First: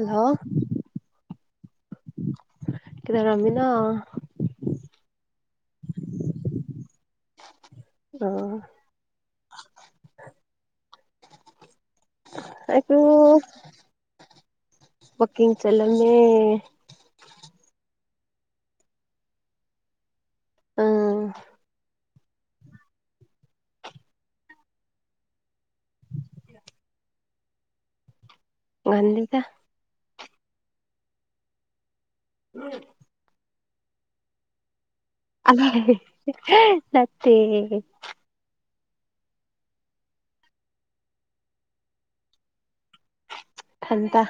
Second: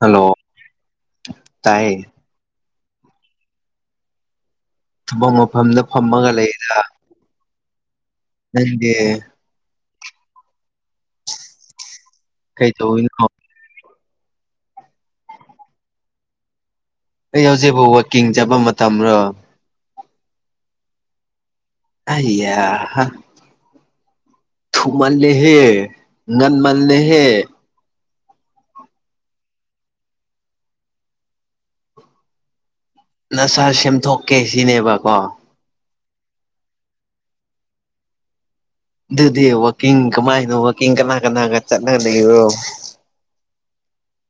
hello ꯇꯥꯏ ꯀꯩꯗꯧꯔꯝꯃꯤꯅꯣ ꯊꯕꯛ ꯃꯐꯝꯗꯥ ꯐꯝꯃꯒꯥ ꯂꯩꯔꯤꯗꯥ ꯑꯣ ꯅꯪꯗꯤ ꯀꯩ ꯑꯩꯁꯨ ꯇꯧꯔꯤꯅꯣ ꯋꯥꯛꯀꯤꯡ ꯆꯠꯂꯝꯃꯦ ꯑꯩ ꯍꯧꯖꯤꯛꯕꯨ ꯋꯥꯛꯀꯤꯡ ꯆꯠꯄ ꯃꯇꯝꯂꯣ ꯎꯝ ꯑꯌꯥ ꯍꯥ ꯊꯨ ꯃꯥꯜꯂꯦꯍꯦ ꯉꯟ ꯃꯥꯜꯂꯦꯍꯦ ꯉꯥꯟꯂꯤꯗꯥ [unintelligible] ꯅꯁꯥ ꯁꯦꯝꯗꯣꯛꯀꯦ ꯁꯤꯅꯦꯕꯀꯣ ꯅꯠꯇꯦ ꯑꯗꯨꯗꯤ ꯋꯥꯛꯀꯤꯡ ꯀꯃꯥꯏꯅꯣ ꯋꯥꯛꯀꯤꯡ ꯀꯅꯥ ꯀꯅꯥꯒꯥ ꯆꯠꯅ ꯂꯩꯔꯣ ꯊꯟꯗꯥ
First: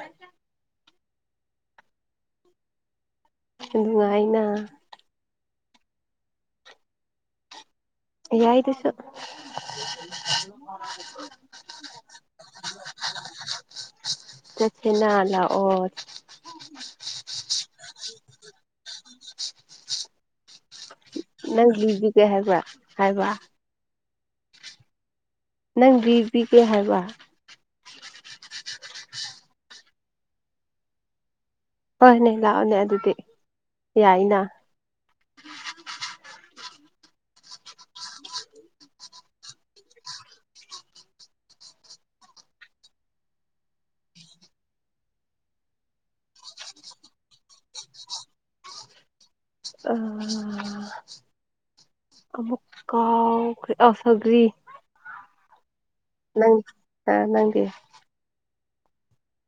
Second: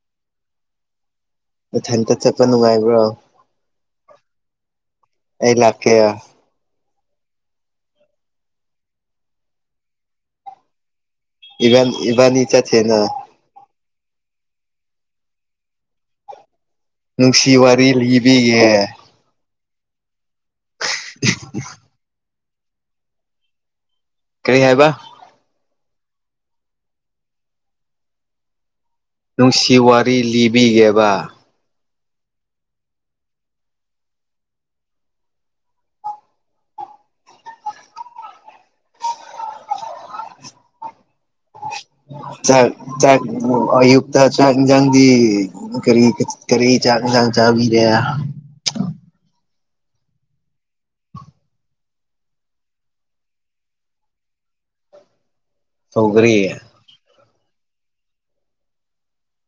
ꯅꯊꯟꯇꯥ ꯆꯠꯄ ꯅꯨꯡꯉꯥꯏꯕ꯭ꯔꯣ ꯅꯨꯡꯉꯥꯏꯅ ꯑꯩ ꯂꯥꯛꯀꯦ ꯌꯥꯏꯗꯨꯁꯨ ꯏꯕꯥ ꯏꯕꯥꯅꯤ ꯆꯥꯠꯁꯦꯅ ꯆꯠꯁꯦꯅ ꯂꯥꯛꯑꯣ ꯅꯨꯡꯁꯤ ꯋꯥꯔꯤ ꯂꯤꯕꯤꯒꯦ [inaudible] ꯅꯪ ꯂꯤꯕꯤꯒꯦ ꯍꯥꯏꯕ꯭ꯔꯥ ꯍꯥꯏꯕ ꯀꯔꯤ ꯍꯥꯏꯕ ꯅꯪ ꯂꯤꯕꯤꯒꯦ ꯍꯥꯏꯕ ꯅꯨꯡꯁꯤ ꯋꯥꯔꯤ ꯂꯤꯕꯤꯒꯦꯕ ꯍꯣꯏꯅꯦ ꯂꯥꯛꯑꯣꯅꯦ ꯑꯗꯨꯗꯤ ꯌꯥꯏꯅ ꯆꯥꯛ ꯆꯥꯛ ꯑꯌꯨꯛꯇꯥ ꯆꯥꯛ ꯏꯟꯖꯪꯗꯤ ꯑꯃꯨꯛ ꯀꯔꯤ ꯀꯔꯤ ꯆꯥꯛ ꯏꯟꯖꯡ ꯆꯥꯕꯤꯔꯦ ꯑꯥ ꯑꯃꯨꯛ ꯀꯥꯎ ꯑꯥ ꯁꯧꯒꯔꯤ ꯁꯧꯒꯔꯤ ꯅꯪ ꯅꯪꯗꯤ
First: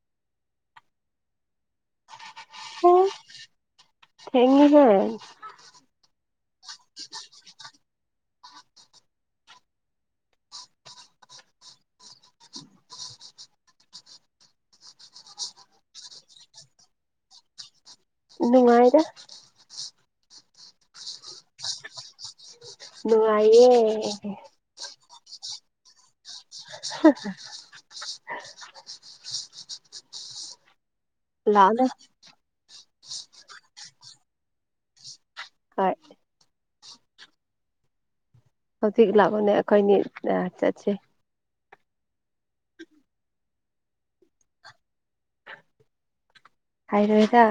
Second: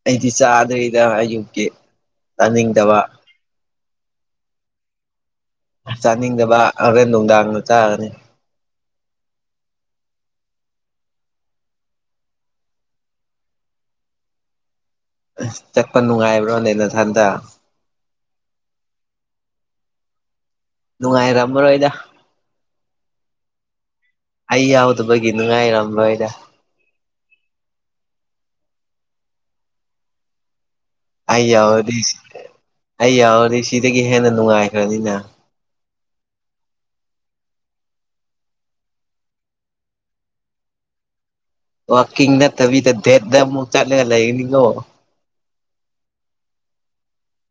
ꯑꯩꯗꯤ ꯆꯥꯗ꯭ꯔꯤꯗ ꯑꯌꯨꯛꯀꯤ ꯆꯥꯅꯤꯡꯗꯕ ꯑꯦ ꯊꯦꯡꯉꯤꯍꯦ ꯆꯥꯅꯤꯡꯗꯕ ꯍꯣꯔꯦꯟ ꯅꯨꯡꯗꯥꯡꯗ ꯆꯥꯒꯅꯤ ꯑ ꯆꯠꯄ ꯅꯨꯡꯉꯥꯏꯕ꯭ꯔꯣꯅꯦ ꯅꯊꯟꯗ ꯅꯨꯡꯉꯥꯏꯔ ꯅꯨꯡꯉꯥꯏꯔꯝꯃꯔꯣꯏꯗ ꯅꯨꯡꯉꯥꯏꯌꯦ ꯑꯩ ꯌꯥꯎꯗꯕꯒꯤ ꯅꯨꯡꯉꯥꯏꯔꯝꯂꯣꯏꯔ [unintelligible] ꯑꯩ ꯂꯥꯛꯑꯣꯅꯦ ꯌꯥꯎꯔꯗꯤ ꯑꯩ ꯌꯥꯎꯔꯗꯤ ꯁꯤꯗꯥꯒꯤ ꯍꯦꯟꯅ ꯅꯨꯡꯉꯥꯏꯈ꯭ꯔꯅꯤꯅ ꯍꯣꯏ ꯍꯧꯖꯤꯛ ꯂꯥꯛꯑꯣꯅꯦ ꯑꯈꯣꯏꯅꯤ ꯑꯥ ꯆꯠꯁꯦ ꯋꯥꯛꯀꯤꯡ ꯅꯠꯇꯕꯤꯗꯥ ꯗꯦꯠꯗꯥ ꯑꯃꯨꯛ ꯆꯠꯂꯒꯥ ꯂꯩꯒꯅꯤꯉꯣ ꯍꯥꯏꯔꯣꯏꯗꯥ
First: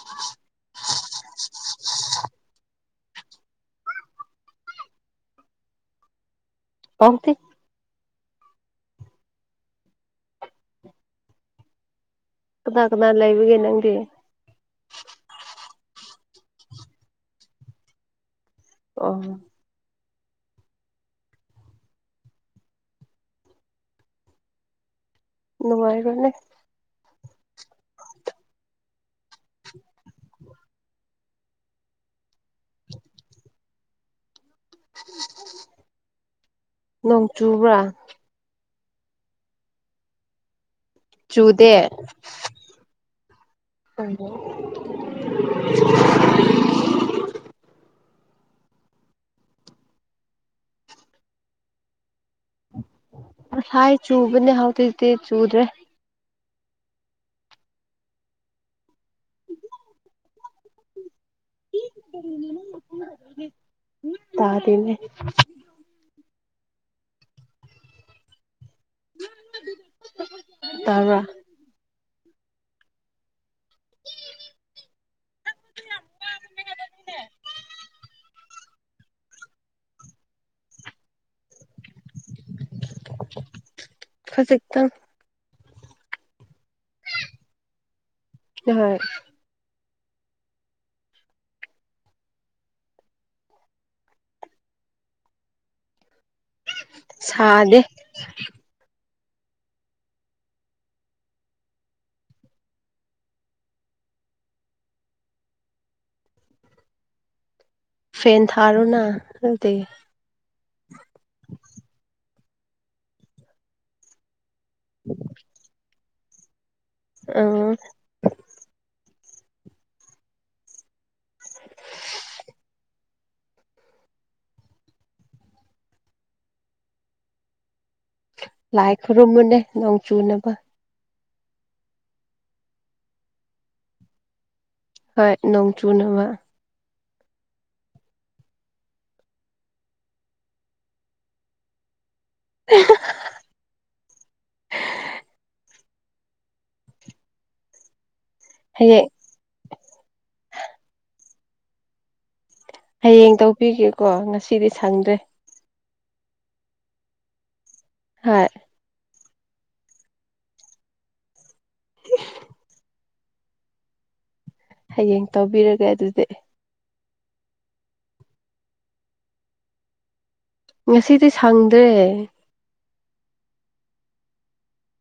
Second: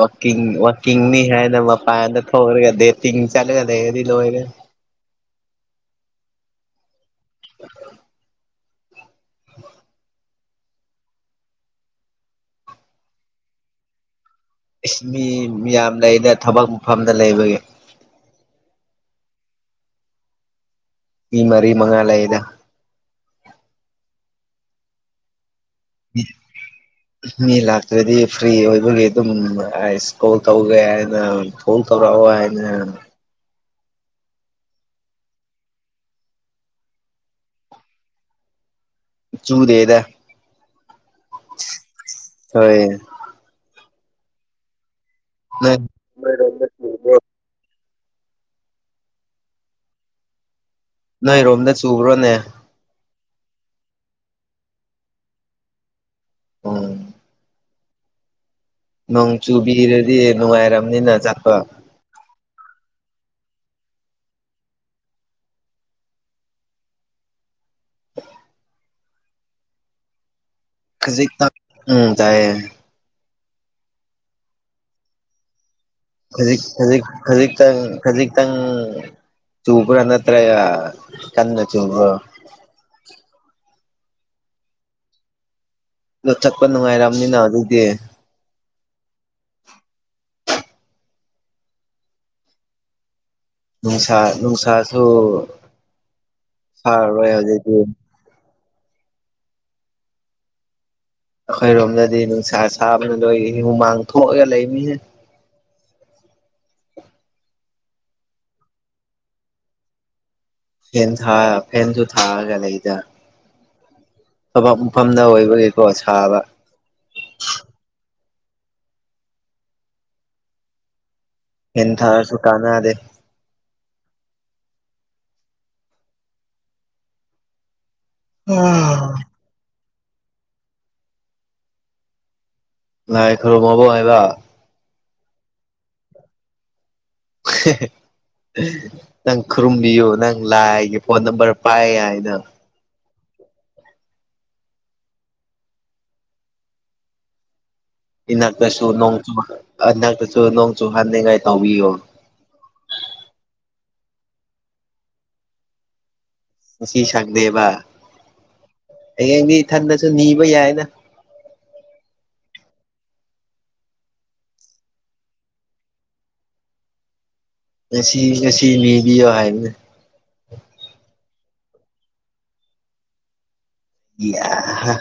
ꯋꯥꯛꯀꯤꯡ ꯋꯥꯛꯀꯤꯡꯅꯤ ꯍꯥꯏꯅ ꯃꯄꯥꯟꯗꯥ ꯊꯣꯛꯔꯒꯥ ꯗꯦꯇꯤꯡ ꯆꯠꯂꯒꯥ ꯂꯩꯔꯗꯤ ꯂꯣꯏꯔꯦ ꯄꯥꯎꯗꯦ [inaudible] ꯀꯅꯥ ꯀꯅꯥ ꯂꯩꯕꯒꯦ ꯅꯪꯗꯤ ꯃꯤ ꯃꯌꯥꯝ ꯂꯩꯅ ꯊꯕꯛ ꯃꯐꯝꯗ ꯂꯩꯕꯒꯤ ꯑꯣ ꯃꯤ ꯃꯔꯤ ꯃꯉꯥ ꯂꯩꯗ ꯅꯨꯡꯉꯥꯏꯔꯣꯅꯦ ꯃꯤ ꯂꯥꯛꯇ꯭ꯔꯗꯤ ꯐ꯭ꯔꯤ ꯑꯣꯏꯕꯒꯤ ꯑꯗꯨꯝꯥꯏꯁ ꯀꯣꯜ ꯇꯧꯒꯦ ꯍꯥꯏꯅ ꯐꯣꯜ ꯇꯧꯔꯛꯑꯣ ꯍꯥꯏꯅ ꯅꯣꯡ ꯆꯨꯕ꯭ꯔꯥ ꯆꯨꯗꯦꯗ ꯆꯨꯗꯦ ꯍꯣꯏ ꯀꯣ ꯎ ꯅꯣꯏꯔꯣꯝꯗ ꯆꯨꯕ꯭ꯔꯣꯅꯦ ꯉꯁꯥꯏ ꯆꯨꯕꯅꯦ ꯍꯧꯗꯤꯗꯤ ꯆꯨꯗ꯭ꯔꯦ ꯍ ꯅꯣꯡ ꯆꯨꯕꯤꯔꯗꯤ ꯅꯨꯡꯉꯥꯏꯔꯔꯕꯅꯤꯅ ꯆꯠꯄ ꯇꯥ ꯇꯅꯦ ꯇꯥꯕ꯭ꯔꯥ ꯖꯤꯛ ꯎꯝ ꯇꯥꯏꯌꯦ [inaudible] ꯈꯖꯤꯛ ꯈꯖꯤꯛ ꯈꯖꯤꯛꯛꯇꯪ ꯈꯖꯤꯛꯛꯇꯪ ꯆꯨꯄꯔꯅ꯭ꯔ ꯀꯟꯅ ꯆꯨꯄꯔꯣ ꯈꯖꯤꯛꯇꯪ ꯂꯨꯠꯊꯛꯄ ꯅꯨꯡꯉꯥꯏꯔꯝꯅꯤꯅ ꯑꯗꯨꯗꯤ ꯍꯣꯏ ꯅꯨꯡꯁꯥ ꯅꯨꯡꯁꯥꯁꯨ ꯁꯥꯔꯔꯣꯏ ꯍꯧꯖꯤꯛꯇꯤ ꯁꯥꯗꯦ ꯑꯩꯈꯣꯏꯔꯣꯝꯗꯗꯤ ꯅꯨꯡꯁꯥ ꯁꯥꯕꯅ ꯂꯣꯏ ꯍꯨꯃꯥꯡ ꯊꯣꯛꯑꯒ ꯂꯩꯃꯤꯍꯦ ꯐꯦꯟ ꯊꯥꯔꯨꯅ ꯑꯗꯨꯗꯤ ꯐꯦꯟ ꯊꯥ ꯐꯦꯟꯁꯨ ꯊꯥꯔꯒ ꯂꯩꯗ ꯊꯕꯛꯛ ꯃꯐꯝꯗ ꯑꯣꯏꯕꯒꯤ ꯄꯣꯠ ꯁꯥꯕ ꯑ ꯍꯟ ꯊꯥꯁꯨ ꯀꯥꯟꯅ ꯑꯗꯦ ꯂꯥꯏ ꯈꯨꯔꯨꯝꯃꯨꯅꯦ ꯅꯣꯡ ꯆꯨꯅꯕ ꯉꯥꯏ ꯈꯔꯣ ꯃꯕꯣ ꯍꯥꯏꯕ ꯍꯣꯏ ꯅꯣꯡ ꯆꯨꯅꯕ [inaudible] ꯅꯪ ꯈꯨꯔꯨꯝꯕꯤꯌꯨ ꯅꯪ ꯂꯥꯏꯒꯤ ꯐꯣꯟ ꯅꯝꯕꯔ ꯄꯥꯏ ꯍꯥꯏꯅ [inaudible] ꯏꯅꯥꯛꯇꯁꯨ ꯍꯌꯦꯡ ꯅꯣꯡꯆ ꯏꯟꯛꯇꯁꯨ ꯅꯣꯡ ꯆꯨꯍꯅꯤꯡꯉꯥꯏ ꯇꯧꯕꯤꯌꯣ ꯍꯌꯦꯡ ꯇꯧꯕꯤꯒꯦꯀꯣ ꯉꯁꯤꯗꯤ ꯁꯪꯗ꯭ꯔꯦ ꯈꯨꯁꯤ ꯁꯛꯗꯕ ꯍꯣꯏ ꯍꯌꯦꯡꯗꯤ ꯏꯊꯟꯗꯁꯨ ꯅꯤꯕ ꯌꯥꯏꯅ ꯍꯌꯦꯡ ꯇꯧꯕꯤꯔꯒꯦ ꯑꯗꯨꯗꯤ ꯉꯁꯤ ꯉꯁꯤ ꯅꯤꯕꯤꯌꯣ ꯍꯥꯏꯕꯅꯦ ꯉꯁꯤꯗꯤ ꯁꯪꯗ꯭ꯔꯦ ꯌꯥꯍꯥ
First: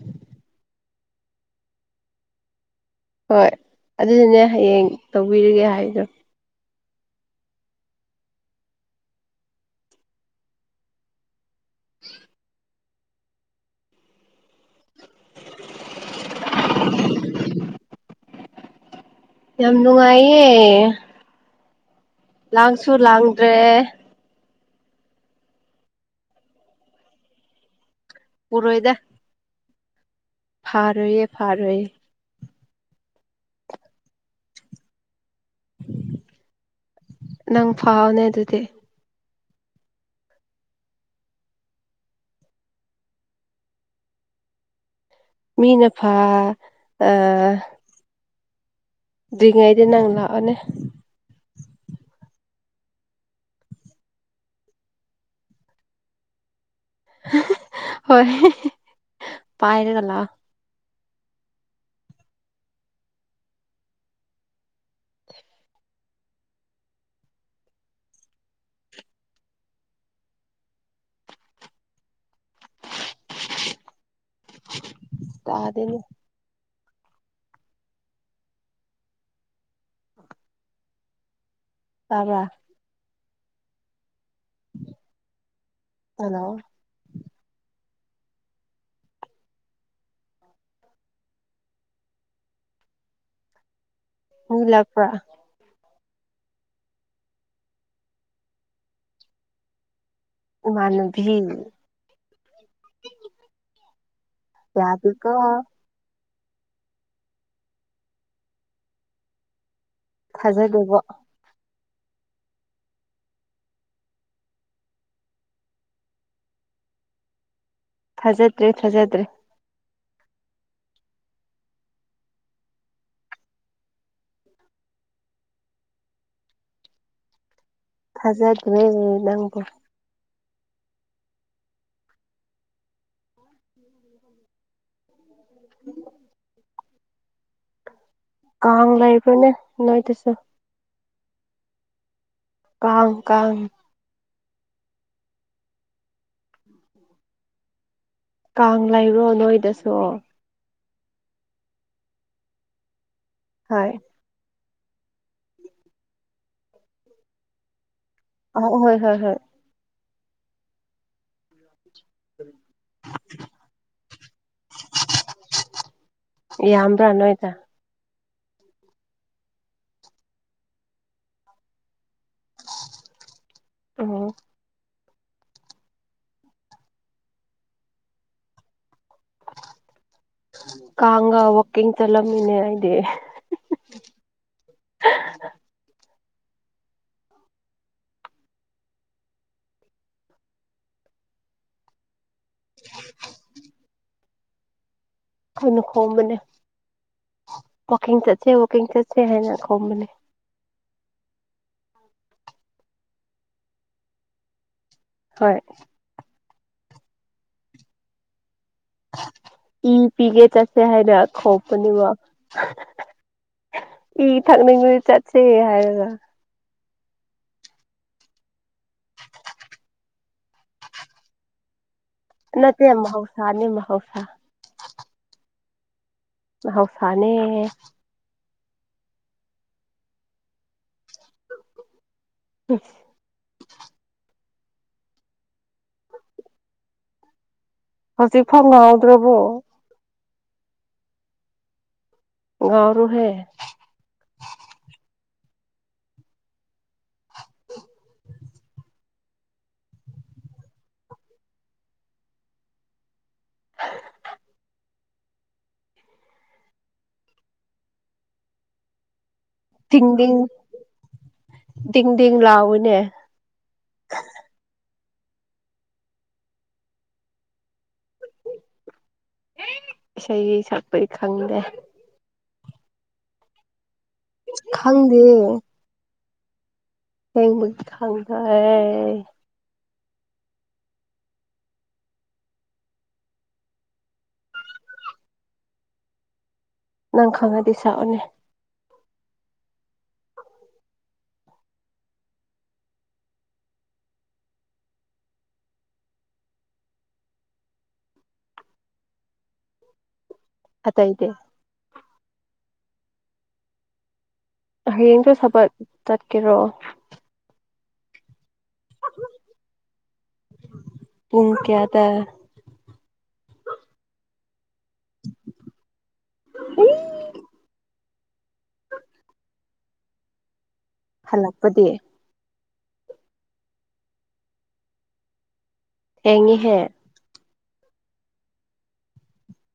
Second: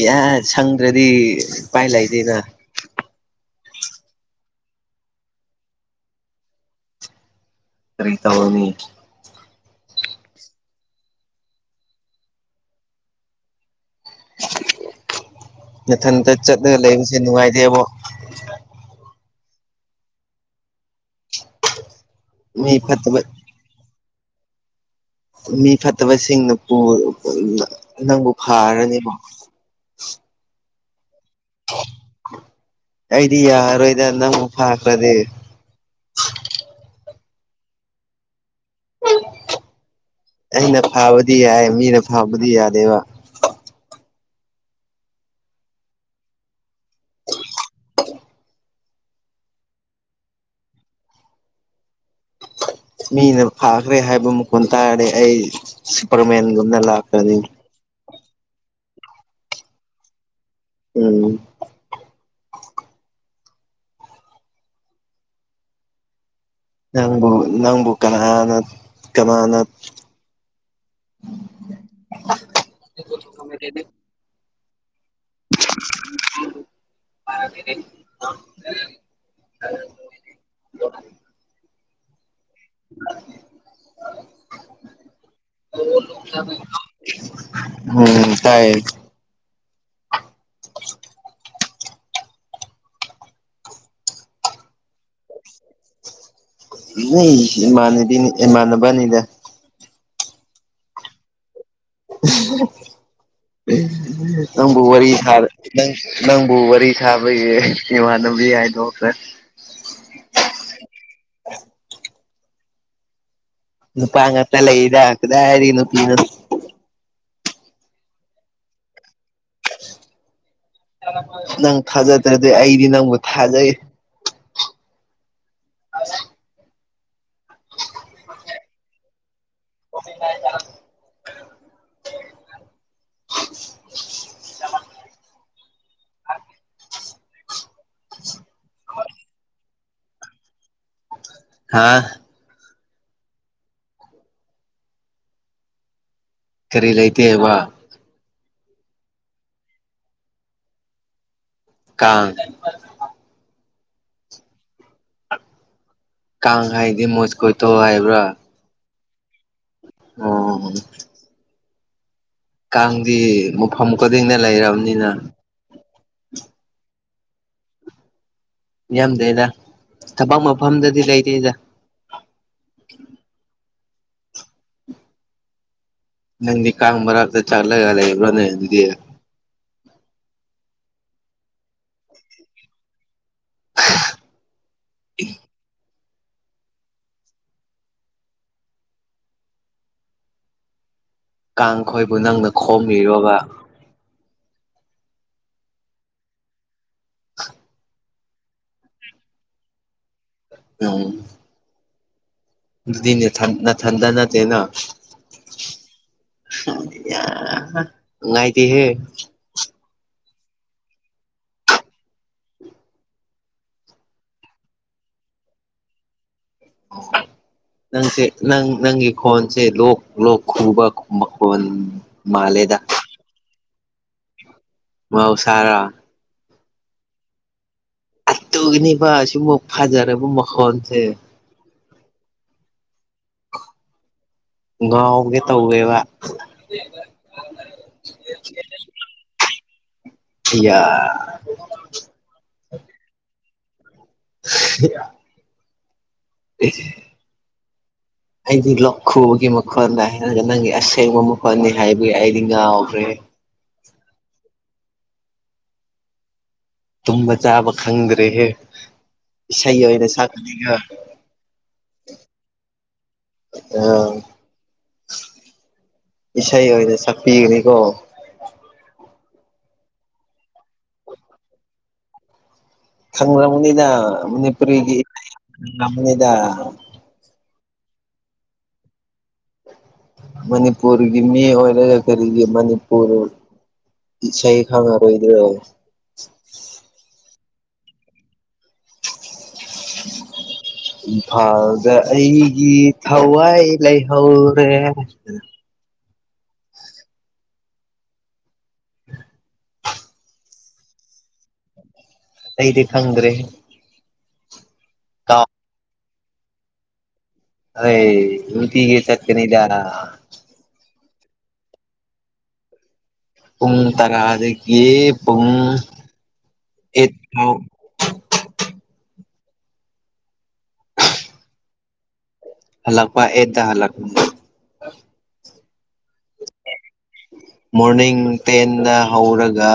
ꯏ ꯁꯪꯗ꯭ꯔꯗꯤ ꯏꯄꯥꯏ ꯂꯩꯗꯦꯅ ꯍꯣꯏ ꯑꯗꯨꯗꯨꯅꯦ ꯍꯌꯦꯡ ꯇꯧꯕꯤꯔꯒꯦ ꯍꯥꯏꯗꯣ ꯇꯔꯤ ꯇꯧꯕꯅꯤ [inaudible] ꯃꯊꯟꯇ ꯆꯠꯂꯒ ꯂꯩꯕꯁꯦ ꯅꯨꯡꯉꯥꯏꯇꯦꯕ ꯌꯥꯝ ꯅꯨꯡꯉꯥꯏꯌꯦꯦ ꯃꯤ ꯂꯥꯡꯁꯨ ꯐꯠꯇꯕ ꯂꯥꯡꯗ꯭ꯔꯦ ꯃꯤ ꯐꯠꯇꯕꯁꯤꯡꯅ ꯅꯪꯕꯨ ꯐꯔꯅꯦꯕꯣ ꯐꯔꯣꯏꯏꯌꯦ ꯐꯥꯔꯣꯏꯏꯌꯦꯦ ꯑꯩꯗꯤ ꯌꯥꯔꯔꯣꯏꯗ ꯅꯪ ꯑꯃꯨꯛ ꯐꯥꯈ꯭ꯔꯗꯤ ꯅꯪ ꯐꯥꯎꯅꯦ ꯑꯗꯨꯗꯤ ꯑꯩꯅ ꯐꯕꯗꯤ ꯌꯥꯏ ꯃꯤꯅ ꯐꯕꯗꯤ ꯌꯥꯗꯦꯕ ꯃꯤꯅ ꯐꯥ ꯑ ꯔꯤꯉꯥꯏꯗꯅ ꯂꯥꯛꯑꯣꯅꯅꯦ ꯃꯤꯅ ꯐꯥꯈ꯭ꯔꯦ ꯍꯥꯏꯕ ꯃꯈꯣꯟ ꯇꯥꯔꯦ ꯑꯩ ꯁꯨꯄꯔꯃꯦꯟꯒꯨꯝꯅ ꯂꯥꯛ ꯍꯣꯏ ꯄꯥꯏꯔꯒꯂ ꯎꯝ ꯅꯪꯕꯨ ꯅꯪꯕꯨ ꯀꯅꯥꯅ ꯀꯅꯥꯅ ꯗꯤ ꯇꯥꯗꯅꯤ ꯑ ꯇꯔꯦꯥ ꯍꯜꯂꯣ [inaudible] ꯎꯝ ꯇꯥꯏ [inaudible] ꯃꯂꯥꯄ ꯅ ꯃꯥꯟꯕꯤꯅꯤ ꯃꯥꯟꯕꯅꯤꯗ ꯎꯃꯅꯕꯤ ꯅꯪꯕꯨ ꯋꯥꯔꯤꯔꯤ ꯌꯥꯗꯦꯀꯣ ꯊꯔ ꯅꯪ ꯅꯪꯕꯨ ꯋꯥꯔꯤ ꯁꯥꯕꯒꯤ ꯏꯃꯥꯟꯅꯕꯤ ꯍꯥꯏꯗꯣꯈ꯭ꯔꯦ ꯊꯥꯖꯗꯕ ꯅꯨꯄꯥꯉ ꯇ ꯂꯩꯗ ꯀꯗ ꯍꯥꯏꯔꯤ ꯅꯨꯄꯤꯤ ꯊꯥꯖꯗ꯭ꯔꯦ ꯊꯥꯖꯗ꯭ꯔꯦ ꯅꯪ ꯊꯥꯖꯗ꯭ꯔꯗꯤ ꯑꯩꯗꯤ ꯅꯪꯕꯨ ꯊꯥꯖꯩ ꯑ ꯊꯖꯗꯨꯔ ꯅꯪꯕꯨꯣ ꯀꯥꯡ ꯂꯩꯕ꯭ꯔꯣꯅꯦ ꯅꯣꯏꯗꯨꯁꯨ ꯍꯥꯥ ꯀꯥꯡ ꯀꯥꯡ ꯀꯔꯤ ꯂꯩꯇꯦꯕ ꯀꯥꯡ ꯂꯩꯕ꯭ꯔꯣ ꯅꯣꯏꯗꯁꯨ ꯀꯥꯡ ꯍꯣꯏ ꯀꯥꯡ ꯍꯥꯏꯗꯤ ꯃꯣꯁꯀꯤꯇꯣ ꯍꯥꯏꯕ꯭ꯔꯥ ꯑ ꯍꯣꯏ ꯍꯣꯏ ꯍꯣꯏ ꯑꯣ [unintelligible] ꯎ ꯀꯥꯡꯗꯤ ꯃꯐꯝ ꯈꯨꯗꯤꯡꯗ ꯂꯩꯔꯕꯅꯤꯅ ꯌꯦ ꯌꯥꯝ꯭ꯔꯥꯅꯣꯣꯏꯗ ꯌꯥꯝꯗ꯭ꯔꯦꯗ ꯊꯕꯛ ꯃꯐꯝꯗꯗꯤ ꯂꯩꯇꯦꯗ ꯑꯣ ꯅꯪꯗꯤ ꯀꯥꯡ ꯃꯔꯛꯇ ꯆꯥꯠꯂꯒ ꯂꯩꯕ꯭ꯔꯅꯦ ꯑꯗꯨꯗꯤ ꯀꯥꯡꯒ ꯋꯥꯀꯤꯡ ꯆꯠꯂꯝꯃꯤꯅꯦ ꯑꯩꯗꯤ [unintelligible] ꯀꯥꯡꯈꯣꯏꯕꯨ ꯅꯪꯅ ꯈꯣꯝꯃꯤꯔꯣꯕ ꯑꯩꯅ ꯈꯣꯝꯕꯅꯦ ꯋꯥꯀꯤꯡ ꯆꯠꯁꯦ ꯋꯥꯀꯤꯡ ꯆꯠꯁꯦ ꯍꯥꯏꯅ ꯈꯣꯝꯕꯅꯦ [unintelligible] ꯑꯗꯨꯗꯤ ꯅꯊꯟ ꯅꯊꯟꯇ ꯅꯠꯇꯦꯅ ꯍꯣꯏ ꯅꯨꯡꯉꯥꯢꯇꯦꯍꯦ ꯏ ꯄꯤꯒꯦ ꯆꯠꯁꯦ ꯍꯥꯏꯅ ꯈꯣꯝꯕꯅꯦꯕ ꯏ ꯊꯛꯅꯤꯡꯉꯗꯤ ꯆꯠꯁꯦ ꯍꯥꯏꯔꯒ ꯑꯣ ꯅꯪꯁꯦ ꯅꯪ ꯅꯪꯒꯤ ꯈꯣꯟꯁꯦ ꯂꯣꯛ ꯂꯣꯛ ꯈꯨꯕ ꯃꯈꯣꯟ ꯃꯥꯜꯂꯦꯗ ꯅꯠꯇꯦ ꯃꯍꯧꯁꯥꯅꯤ ꯃꯍꯧꯁꯥ ꯃꯍꯧꯁꯥꯔꯥ ꯃꯍꯧꯁꯥꯅꯦ ꯇꯨꯅꯤꯕ ꯁꯤꯒꯨꯝꯕ ꯐꯖꯔꯕ ꯃꯈꯣꯟꯁꯦ [unintelligible] ꯉꯥꯎꯒꯦ ꯇꯧꯋꯦꯕ [unintelligible] [unintelligible] ꯍꯧꯖꯤꯛꯐꯥꯎ ꯉꯥꯎꯗ꯭ꯔꯕꯣ ꯑꯌꯥ ꯉꯥꯎꯔꯣꯍꯦ [unintelligible] [unintelligible] ꯍꯥꯢꯖꯤꯜꯂꯣ ꯈꯨꯕꯒꯤ ꯃꯈꯣꯟꯗ ꯍꯥꯏꯔꯒ ꯅꯪꯒꯤ ꯑꯁꯦꯡꯕ ꯃꯈꯣꯟꯅꯤ ꯍꯥꯏꯕꯒꯤ ꯑꯩꯗꯤ ꯉꯥꯎꯈ꯭ꯔꯦ ꯇꯨꯝꯕ ꯆꯥꯕ ꯈꯪꯗ꯭ꯔꯦꯍꯦ ꯏꯁꯩ ꯑꯣꯏꯅ ꯗꯤꯡ ꯗꯤꯡ ꯁꯛꯑꯣ ꯗꯤꯡ ꯗꯤꯡ ꯂꯥꯎꯋꯤꯅꯦ ꯑꯥ ꯏꯁꯩ ꯑꯣꯏꯅ ꯁꯛꯄꯤꯒꯅꯤꯀꯣ ꯏꯁꯩ ꯁꯛꯄꯩ ꯈꯪꯗꯦ ꯈꯪꯔꯝꯅꯤꯅ ꯃꯅꯤꯄꯨꯔꯤꯒꯤ ꯈꯪꯗꯦ [unintelligible] ꯇꯝꯕꯅꯤꯗ ꯑꯁꯦꯡꯕꯒꯤ ꯈꯪꯖꯔꯦ ꯃꯅꯤꯄꯨꯔꯒꯤ ꯃꯤ ꯑꯣꯏꯔꯒ ꯀꯔꯤꯒꯤ ꯃꯅꯤꯄꯨꯔ ꯏꯁꯩ ꯈꯪꯉꯔꯣꯏꯗ꯭ꯔꯣ ꯅꯪ ꯈꯪꯉꯗꯤ ꯁꯥꯛꯑꯣꯅꯦ [inaudible] ꯏꯝꯐꯥꯜꯗ ꯑꯩꯒꯤ ꯊꯋꯥꯏ ꯂꯩꯍꯧꯔꯦ ꯑꯇꯩꯗꯤ ꯑꯩꯗꯤ ꯈꯪꯗ꯭ꯔꯦꯍꯦ ꯍꯌꯦꯡꯗꯣ ꯁꯥꯕꯠ ꯆꯠꯀꯦꯔꯣ ꯍꯣꯏ ꯅꯨꯡꯇꯤꯒꯤ ꯆꯠꯀꯅꯤꯗ ꯄꯨꯡ ꯀꯌꯥꯗ ꯄꯨꯡ ꯇꯔꯥꯗꯒꯤ ꯄꯨꯡ ꯑꯦꯠ ꯐꯥꯎ ꯍꯜꯂꯛꯄꯗꯤ ꯍꯜꯂꯛꯄ ꯑꯦꯠꯇ ꯍꯜꯂꯛꯄꯅꯤ ꯊꯦꯡꯉꯦꯍꯦ ꯃꯣꯔꯅꯤꯡ ꯇꯦꯟꯗ ꯍꯧꯔꯒ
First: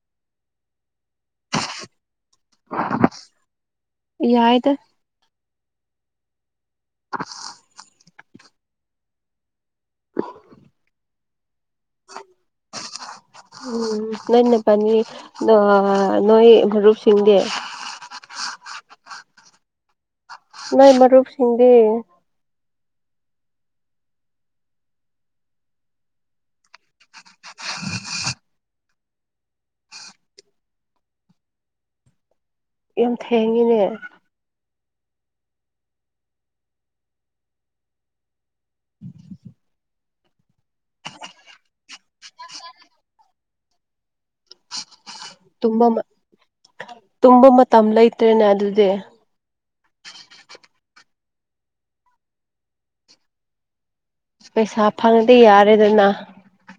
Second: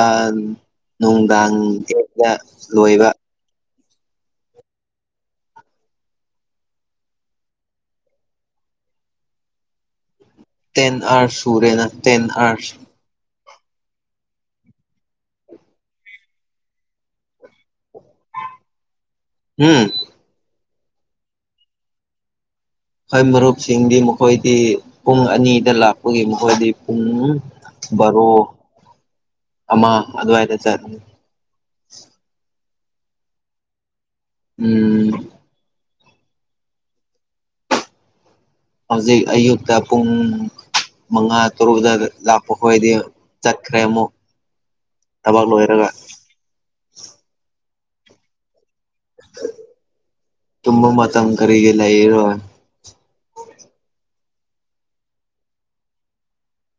ꯅꯨꯡꯗꯥꯡ ꯑꯦꯠꯗ ꯂꯣꯏꯕ ꯌꯥꯏꯗ ꯂꯧꯁꯤꯟꯕ ꯉꯝꯗꯕ ꯇꯦꯟ ꯑꯥꯔꯁ ꯁꯨꯔꯦꯅ ꯇꯦꯟ ꯑꯥꯔꯁ ꯎꯝ ꯅꯣꯏꯅ ꯄꯟꯅꯤ ꯅꯣꯑ ꯅꯣꯏ ꯃꯔꯨꯞꯁꯤꯡꯗꯤ ꯎꯝ ꯅꯣꯏ ꯃꯔꯨꯞꯁꯤꯡꯗꯤ ꯑꯩꯈꯣꯏ ꯃꯔꯨꯞꯁꯤꯡꯗꯤ ꯃꯈꯣꯏꯗꯤ ꯄꯨꯡ ꯑꯅꯤꯗ ꯂꯥꯛꯄꯒꯤ ꯃꯈꯣꯏꯗꯤ ꯄꯨꯡ ꯕꯥꯔꯣ ꯑꯃ ꯑꯗꯨꯋꯥꯏꯗ ꯆꯠꯅꯤ ꯌꯥꯝ ꯊꯦꯡꯉꯤꯅꯦ ꯎꯝ ꯍꯧꯖꯤꯛ ꯑꯌꯨꯛꯇ ꯄꯨꯡ ꯃꯉꯥ ꯇꯔꯨꯛ ꯑꯗꯨꯋꯥꯏꯗ ꯂꯥꯛꯄ ꯈꯣꯏꯗꯤ ꯆꯠꯈ꯭ꯔꯦ ꯑꯃꯨꯛ ꯊꯕꯛ ꯇꯨꯝꯕ ꯂꯣꯏꯔꯒ ꯃ ꯇꯨꯝꯕ ꯃꯇꯝ ꯂꯩꯇ꯭ꯔꯦꯅꯦ ꯑꯗꯨꯗꯤ ꯇꯨꯝꯕ ꯃꯇꯝ ꯀꯔꯤꯒꯤ ꯂꯩꯔꯣꯏ ꯄꯩꯁꯥ ꯐꯪꯉꯗꯤ ꯌꯥꯔꯦꯗꯅ